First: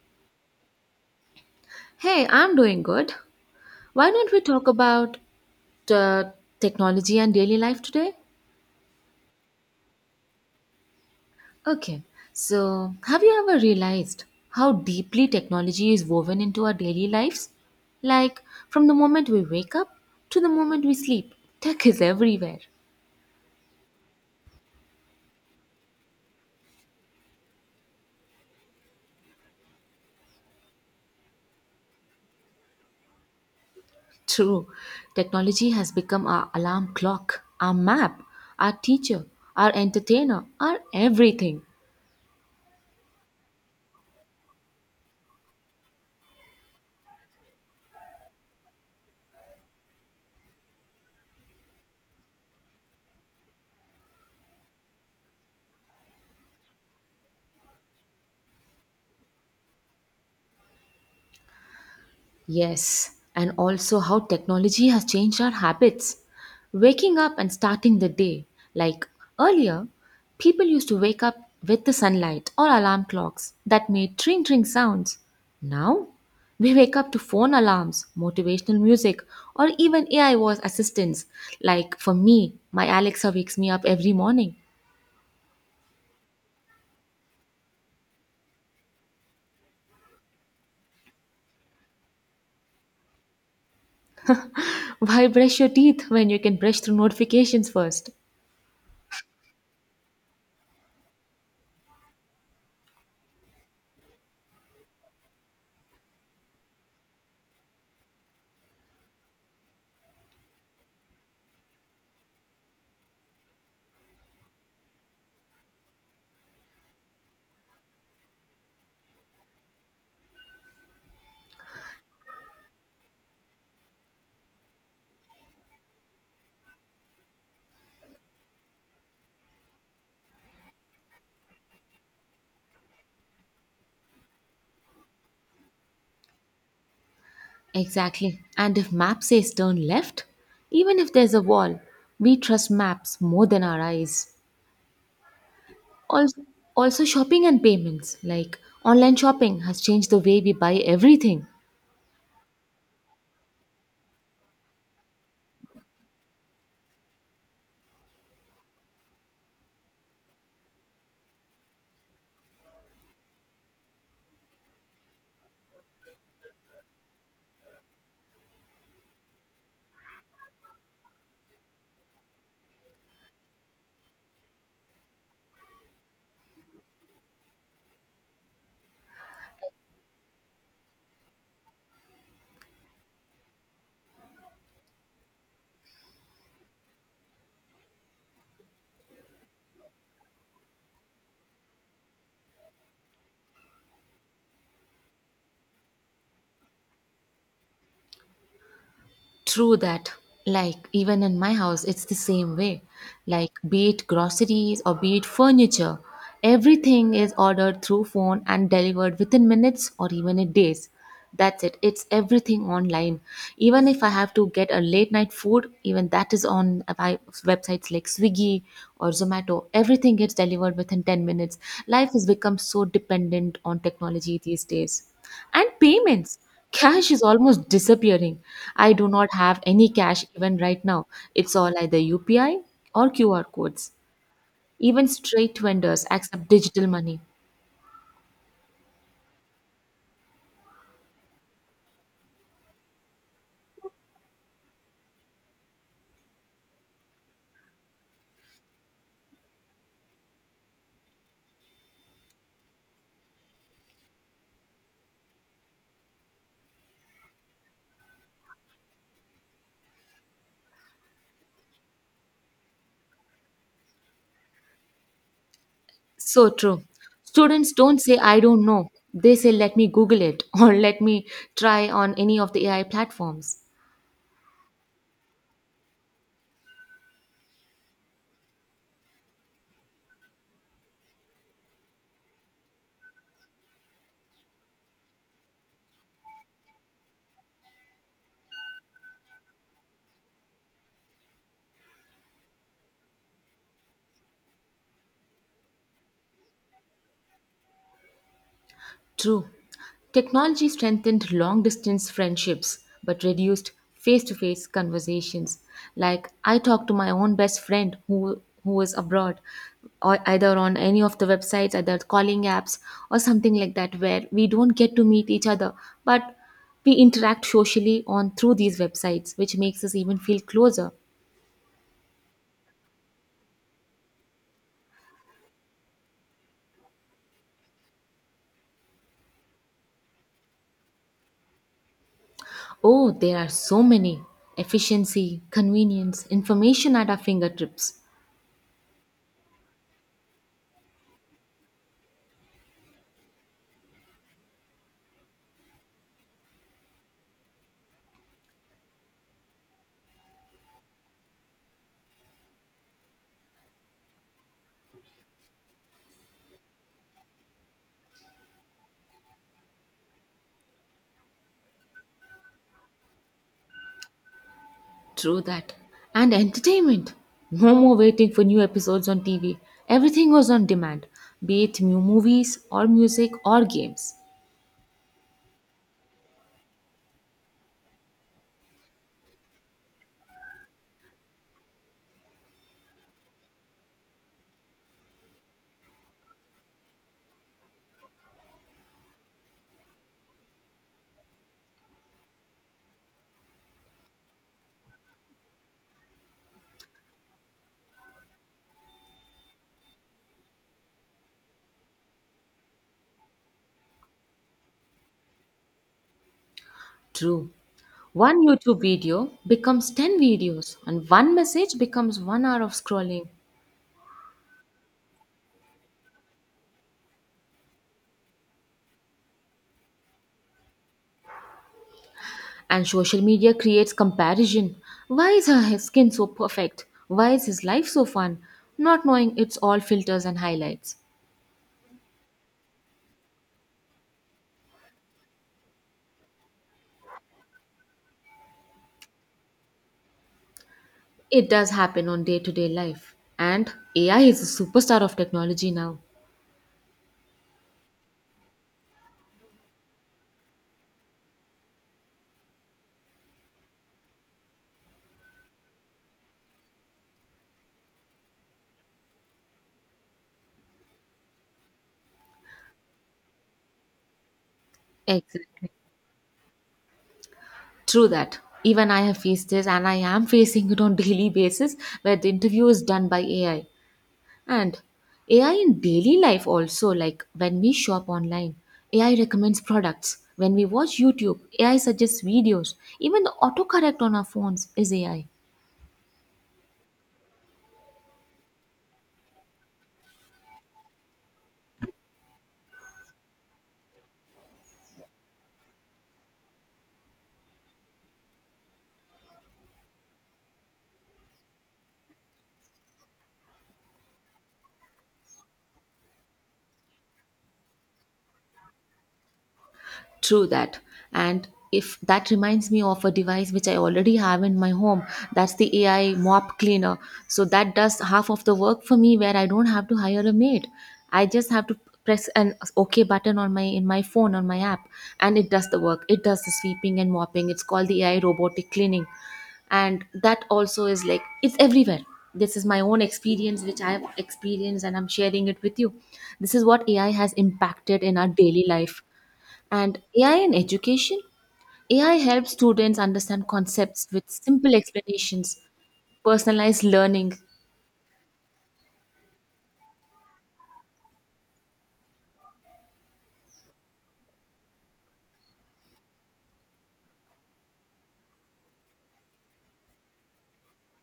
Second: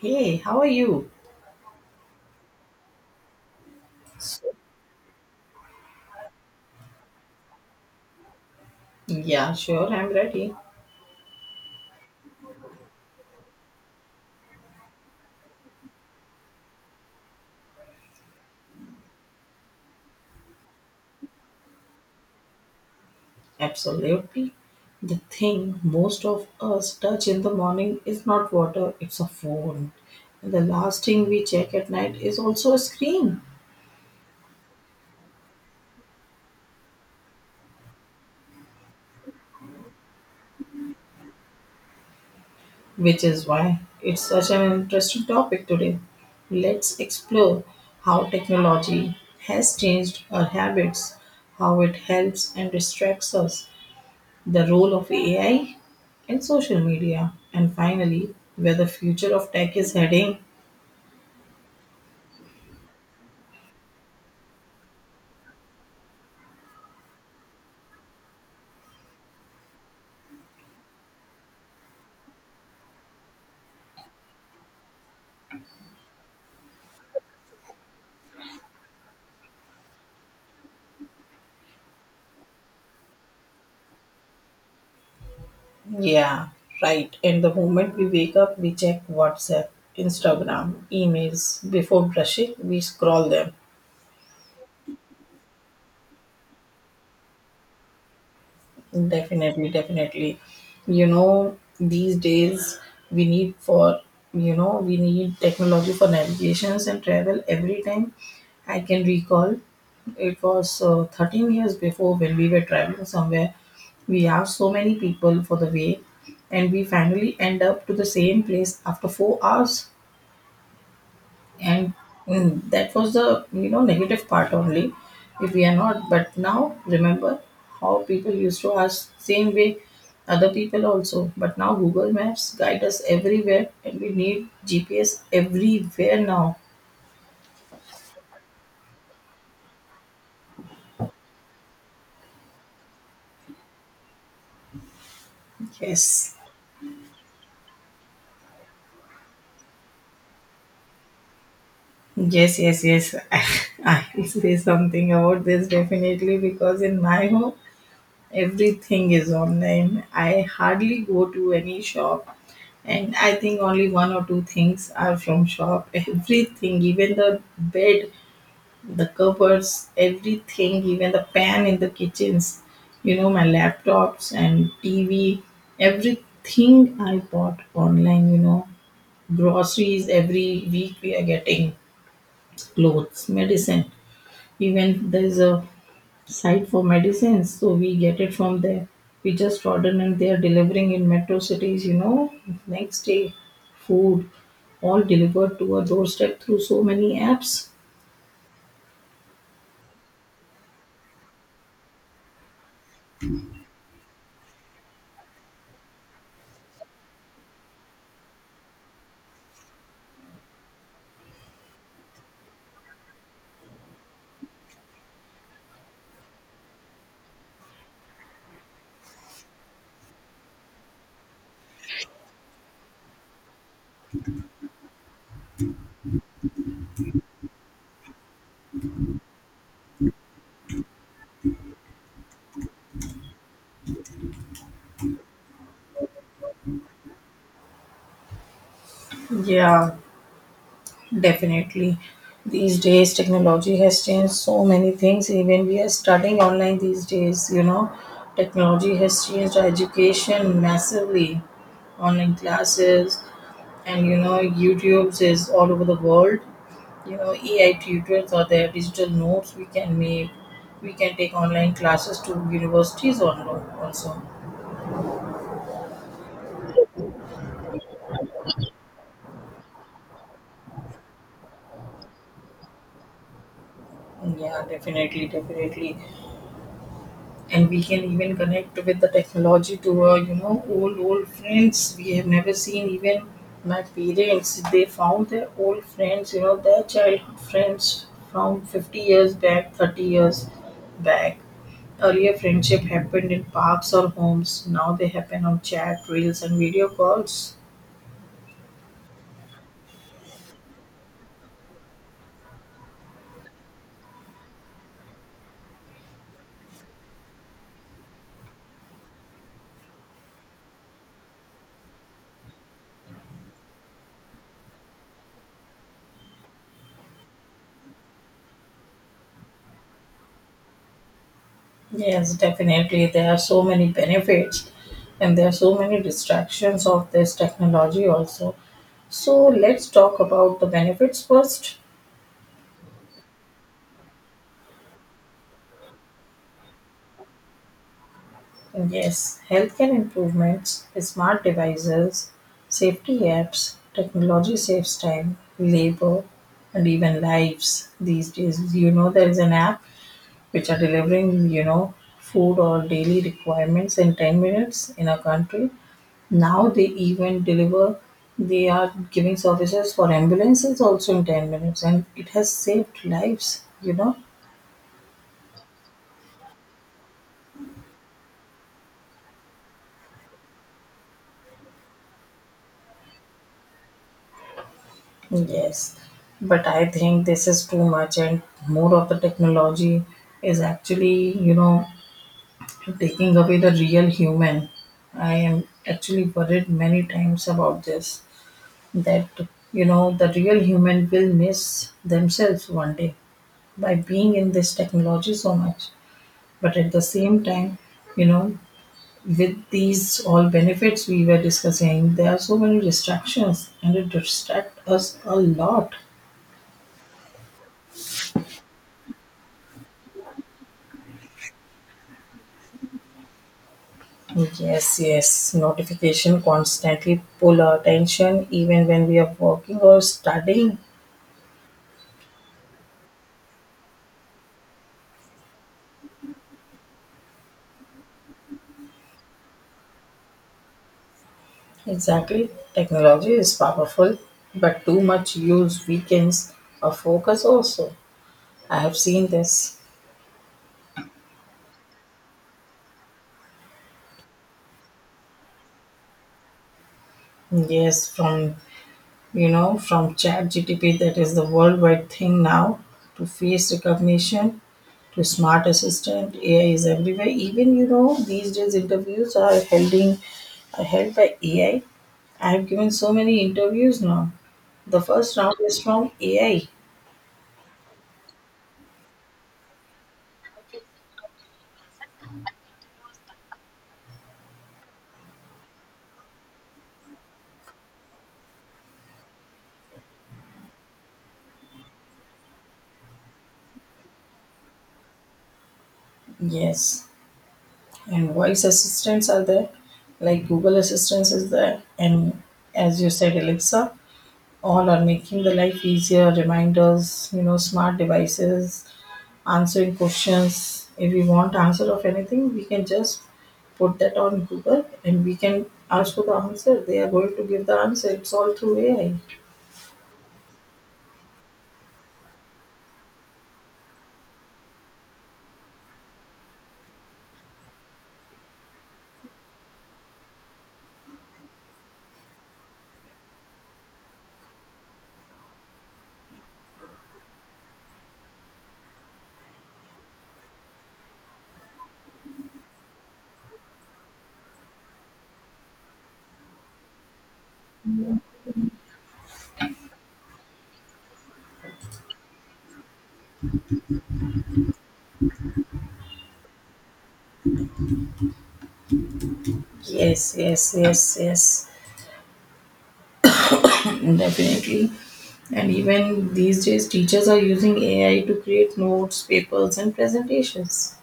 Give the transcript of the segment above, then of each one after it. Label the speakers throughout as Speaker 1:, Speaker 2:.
Speaker 1: Hey, how are you?
Speaker 2: Hey, I'm doing good. Why don't
Speaker 1: S-
Speaker 2: we talk about uh, technology and daily life today?
Speaker 1: Yeah, sure, I'm ready.
Speaker 2: Okay, so have you ever realized how deeply technology is woven into our daily lives? Like, from the moment we wake up to the moment we sleep, tech is everywhere.
Speaker 1: Absolutely. The thing most of us touch in the morning is not water, it's a phone. And the last thing we check at night is also a screen,
Speaker 2: True, technology has become our alarm clock, our map, our teacher, our entertainer, our everything.
Speaker 1: which is why it's such an interesting topic today. Let's explore how technology has changed our habits, how it helps and distracts us, the role of AI in social media, and finally, where the future of tech is heading.
Speaker 2: Yes, and also how technology has changed our habits. Waking up and starting the day. Like earlier, people used to wake up with the sunlight or alarm clocks that made tring tring sounds. Now, we wake up to phone alarms, motivational music, or even AI voice assistants. Like for me, my Alexa wakes me up every morning.
Speaker 1: Yeah, right. And the moment we wake up, we check WhatsApp, Instagram, emails. Before brushing, we scroll them.
Speaker 2: Why brush your teeth when you can brush through notifications first?
Speaker 1: Definitely, definitely. You know, these days we need for we need technology for navigations and travel every time. I can recall it was 13 years before when we were traveling somewhere. We have so many people for the way, and we finally end up to the same place after 4 hours. And that was the negative part only. If we are not, but now remember how people used to ask same way, other people also. But now Google Maps guide us everywhere, and we need GPS everywhere now.
Speaker 2: Exactly. And if map says turn left, even if there's a wall, we trust maps more than our eyes.
Speaker 1: Yes.
Speaker 2: Also, also shopping and payments, like online shopping has changed the way we buy everything.
Speaker 1: Yes, yes, yes. I will say something about this definitely because in my home, everything is online. I hardly go to any shop, and I think only one or two things are from shop. Everything, even the bed, the covers, everything, even the pan in the kitchens, you know, my laptops and TV, everything I bought online, you know. Groceries every week we are getting, clothes, medicine. Even there is a site for medicines, so we get it from there. We just ordered and they are delivering in metro cities, you know, next day. Food, all delivered to our doorstep through so many apps.
Speaker 2: True that. Like, even in my house, it's the same way. Like, be it groceries or be it furniture, everything is ordered through phone and delivered within minutes or even in days. That's it. It's everything online. Even if I have to get a late night food, even that is on by websites like Swiggy or Zomato. Everything gets delivered within 10 minutes. Life has become so dependent on technology these days. And payments. Cash is almost disappearing. I do not have any cash even right now. It's all either UPI or QR codes. Even street vendors accept digital money.
Speaker 1: Yeah, definitely, these days technology has changed so many things, even we are studying online these days, you know. Technology has changed our education massively. Online classes, and you know, YouTube's is all over the world, you know, AI tutors, or their digital notes we can make. We can take online classes to universities online also.
Speaker 2: So true. Students don't say, I don't know. They say, let me Google it or let me try on any of the AI platforms.
Speaker 1: Yeah, definitely, definitely. And we can even connect with the technology to our, you know, old friends we have never seen even. My parents, they found their old friends, you know, their childhood friends from 50 years back, 30 years back. Earlier, friendship happened in parks or homes. Now they happen on chat, reels and video calls.
Speaker 2: True. Technology strengthened long distance friendships but reduced face to face conversations. Like I talked to my own best friend who was abroad or either on any of the websites, either calling apps or something like that where we don't get to meet each other but we interact socially on through these websites which makes us even feel closer.
Speaker 1: Yes, definitely. There are so many benefits, and there are so many distractions of this technology also. So let's talk about the benefits first.
Speaker 2: Oh, there are so many efficiency, convenience, information at our fingertips.
Speaker 1: Yes, healthcare improvements, smart devices, safety apps, technology saves time, labor, and even lives these days. You know, there is an app which are delivering, you know, food or daily requirements in 10 minutes in our country. Now they even deliver, they are giving services for ambulances also in 10 minutes, and it has saved lives, you know.
Speaker 2: True that. And entertainment. No more waiting for new episodes on TV. Everything was on demand, be it new movies or music or games.
Speaker 1: Yes, but I think this is too much, and more of the technology is actually, you know, taking away the real human. I am actually worried many times about this, that you know the real human will miss themselves one day by being in this technology so much. But at the same time, you know, with these all benefits we were discussing, there are so many distractions, and it distract us a lot.
Speaker 2: True. One YouTube video becomes 10 videos, and one message becomes 1 hour of scrolling.
Speaker 1: Yes, yes, notification constantly pull our attention even when we are working or studying.
Speaker 2: And social media creates comparison. Why is her his skin so perfect? Why is his life so fun? Not knowing it's all filters and highlights.
Speaker 1: Exactly, technology is powerful, but too much use weakens our focus also. I have seen this.
Speaker 2: It does happen on day to day life. And AI is a superstar of technology now.
Speaker 1: Yes, from you know, from Chat GTP that is the worldwide thing now, to face recognition, to smart assistant. AI is everywhere. Even you know, these days interviews are held in, are held by AI. I have given so many interviews now. The first round
Speaker 2: Exactly.
Speaker 1: is from AI.
Speaker 2: True that. Even I have faced this, and I am facing it on daily basis, where the interview is done by AI. And AI in daily life also, like when we shop online, AI recommends products. When we watch YouTube, AI suggests videos. Even the autocorrect on our phones is AI.
Speaker 1: Yes. And voice assistants are there, like Google Assistants is there, and as you said, Alexa. All are making the life easier, reminders, you know, smart devices, answering questions. If we want answer of anything, we can just put that on Google and we can ask for the answer, they are going to give the answer, it's all through AI.
Speaker 2: True that. And if that reminds me of a device which I already have in my home, that's the AI mop cleaner. So that does half of the work for me where I don't have to hire a maid. I just have to press an OK button on my in my phone on my app and it does the work. It does the sweeping and mopping. It's called the AI robotic cleaning. And that also is like it's everywhere. This is my own experience which I have experienced and I'm sharing it with you. This is what AI has impacted in our daily life. And AI in education? AI helps students understand concepts with simple explanations, personalized learning.
Speaker 1: Yes, yes, yes, yes, definitely. And even these days teachers are using AI to create notes, papers and presentations.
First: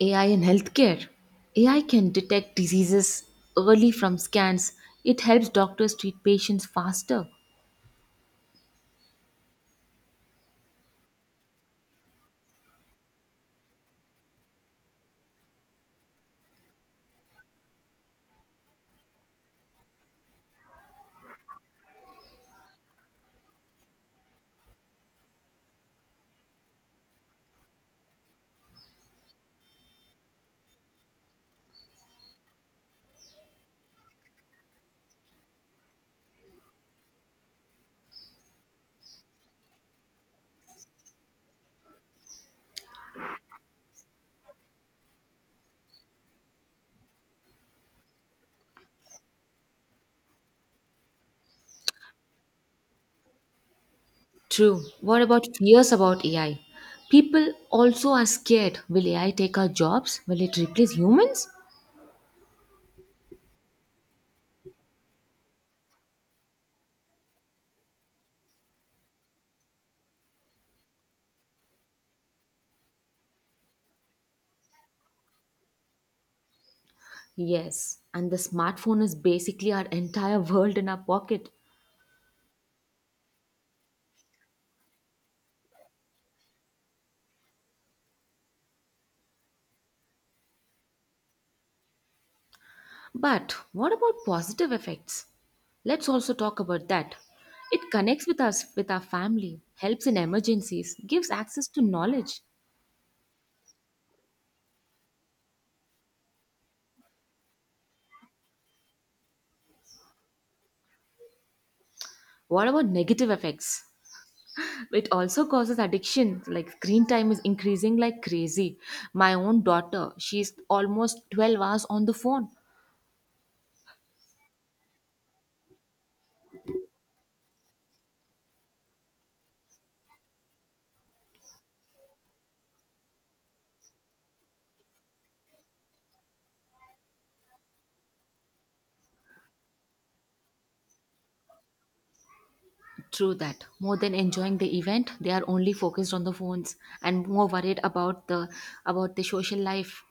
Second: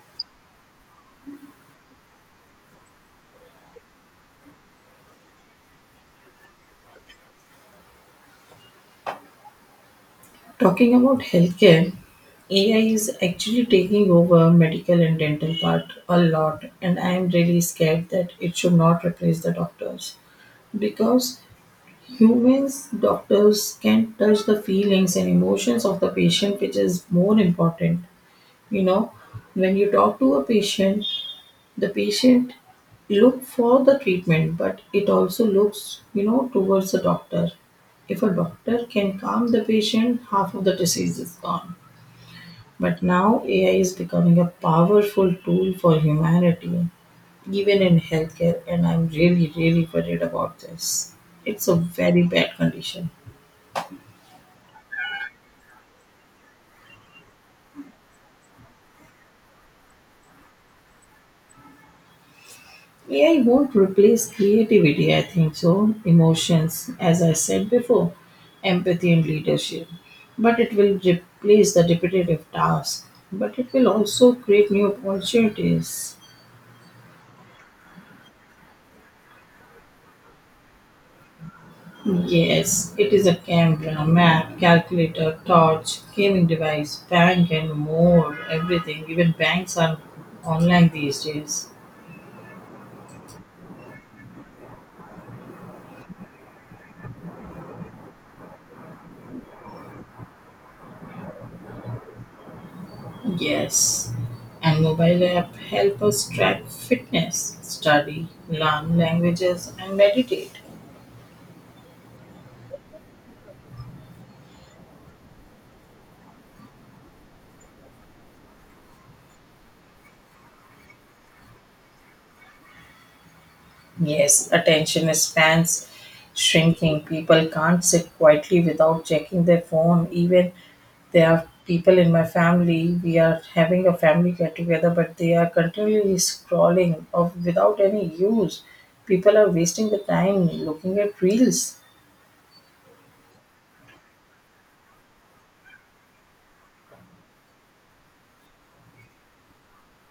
Speaker 2: AI in healthcare? AI can detect diseases early from scans. It helps doctors treat patients faster.
Speaker 1: Talking about healthcare, AI is actually taking over medical and dental part a lot, and I am really scared that it should not replace the doctors, because humans doctors can touch the feelings and emotions of the patient, which is more important. You know, when you talk to a patient, the patient look for the treatment, but it also looks, you know, towards the doctor. If a doctor can calm the patient, half of the disease is gone. But now AI is becoming a powerful tool for humanity, even in healthcare, and I'm really, really worried about this. It's a very bad condition.
Speaker 2: True. What about fears about AI? People also are scared. Will AI take our jobs? Will it replace humans?
Speaker 1: AI won't replace creativity, I think so, emotions, as I said before, empathy and leadership. But it will replace the repetitive task. But it will also create new opportunities.
Speaker 2: Yes. And the smartphone is basically our entire world in our pocket.
Speaker 1: Yes, it is a camera, map, calculator, torch, gaming device, bank, and more. Everything. Even banks are online these days.
Speaker 2: But what about positive effects? Let's also talk about that. It connects with us, with our family, helps in emergencies, gives access to knowledge.
Speaker 1: Yes, and mobile app help us track fitness, study, learn languages, and meditate.
Speaker 2: What about negative effects? It also causes addiction, like screen time is increasing like crazy. My own daughter, she's almost 12 hours on the phone.
Speaker 1: Yes, attention spans shrinking. People can't sit quietly without checking their phone, even. There are people in my family, we are having a family get together, but they are continually scrolling of without any use. People are wasting the time looking at reels.
Speaker 2: True that. More than enjoying the event, they are only focused on the phones and more worried about the social life,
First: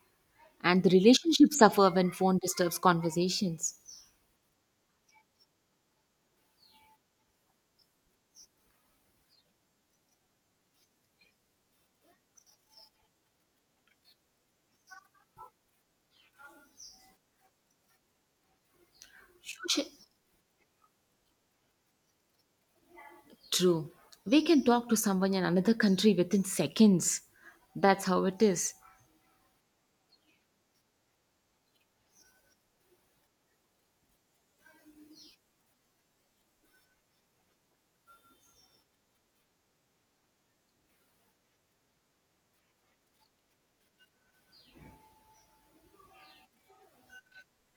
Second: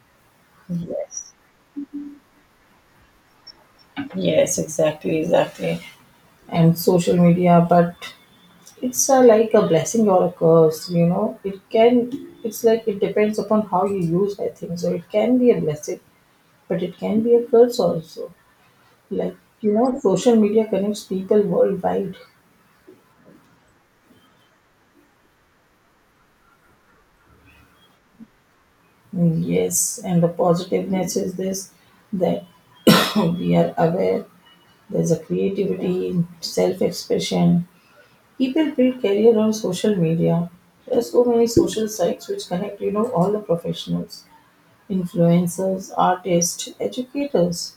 Speaker 2: and the
Speaker 1: Yes.
Speaker 2: relationships suffer when phone disturbs conversations.
Speaker 1: Yes, exactly, exactly. And social media, but it's a, like a blessing or a curse, you know. It can, it's like it depends upon how you use, I think. So it can be a blessing, but it can be a curse also. Like, you
Speaker 2: Sh-
Speaker 1: know, social media connects people worldwide.
Speaker 2: True. We can talk to someone in another country within seconds. That's how it is.
Speaker 1: Yes, and the positiveness is this that we are aware there's a creativity, self expression. People build career on social media. There are so many social sites which connect, you know, all the professionals, influencers, artists, educators.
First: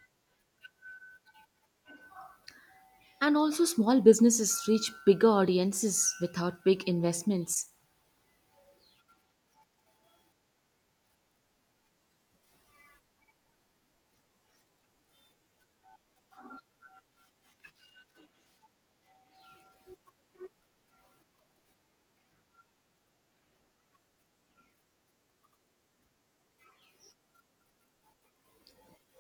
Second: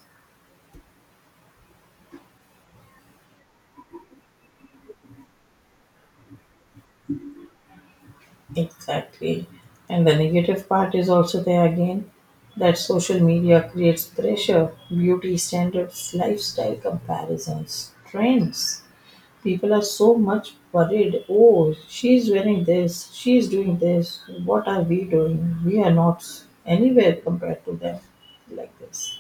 Speaker 2: And also, small businesses reach bigger audiences without big investments.
Speaker 1: Exactly. And the negative part is also there again, that social media creates pressure, beauty standards, lifestyle comparisons, trends. People are so much worried. Oh, she's wearing this, she's doing this. What are we doing? We are not anywhere compared to them, like this.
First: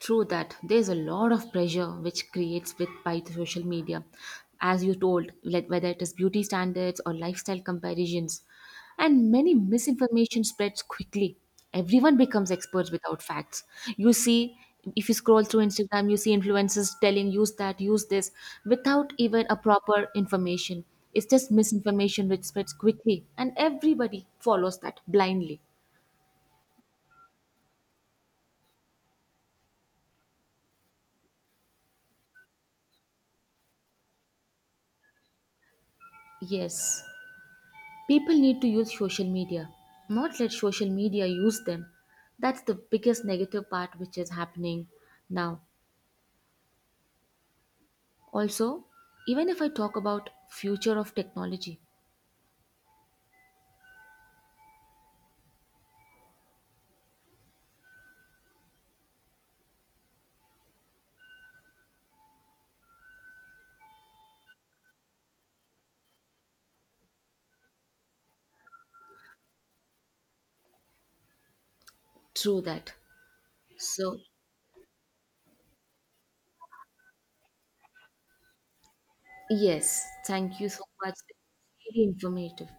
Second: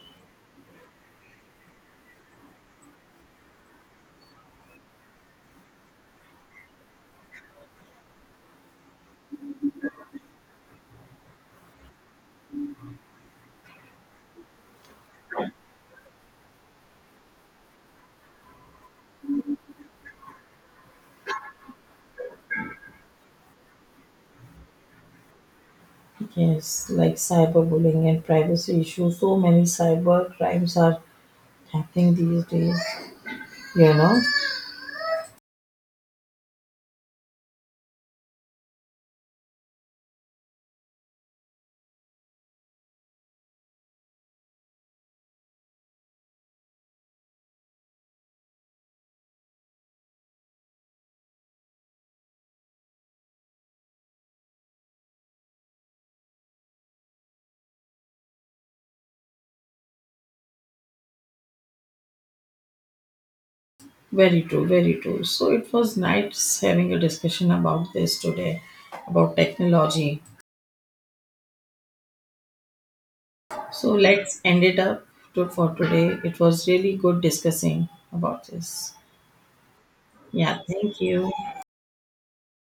Speaker 2: True that. There's a lot of pressure which creates with by the social media, as you told, like whether it is beauty standards or lifestyle comparisons, and many misinformation spreads quickly. Everyone becomes experts without facts. You see, if you scroll through Instagram, you see influencers telling use that, use this, without even a proper information. It's just misinformation which spreads quickly, and everybody follows that blindly.
Speaker 1: Yes, like cyberbullying and privacy issues. So many cyber crimes are happening these days. You know,
Speaker 2: Yes. People need to use social media, not let social media use them. That's the biggest negative part which is happening now. Also, even if I talk about future of technology,
Speaker 1: very true, very true. So it was nice having a discussion about this today, about technology.
Speaker 2: through that.
Speaker 1: So
Speaker 2: So,
Speaker 1: let's end it up to, for today. It was really good discussing about this.
Speaker 2: yes,
Speaker 1: Yeah,
Speaker 2: thank you so
Speaker 1: thank
Speaker 2: much.
Speaker 1: you.
Speaker 2: Very informative.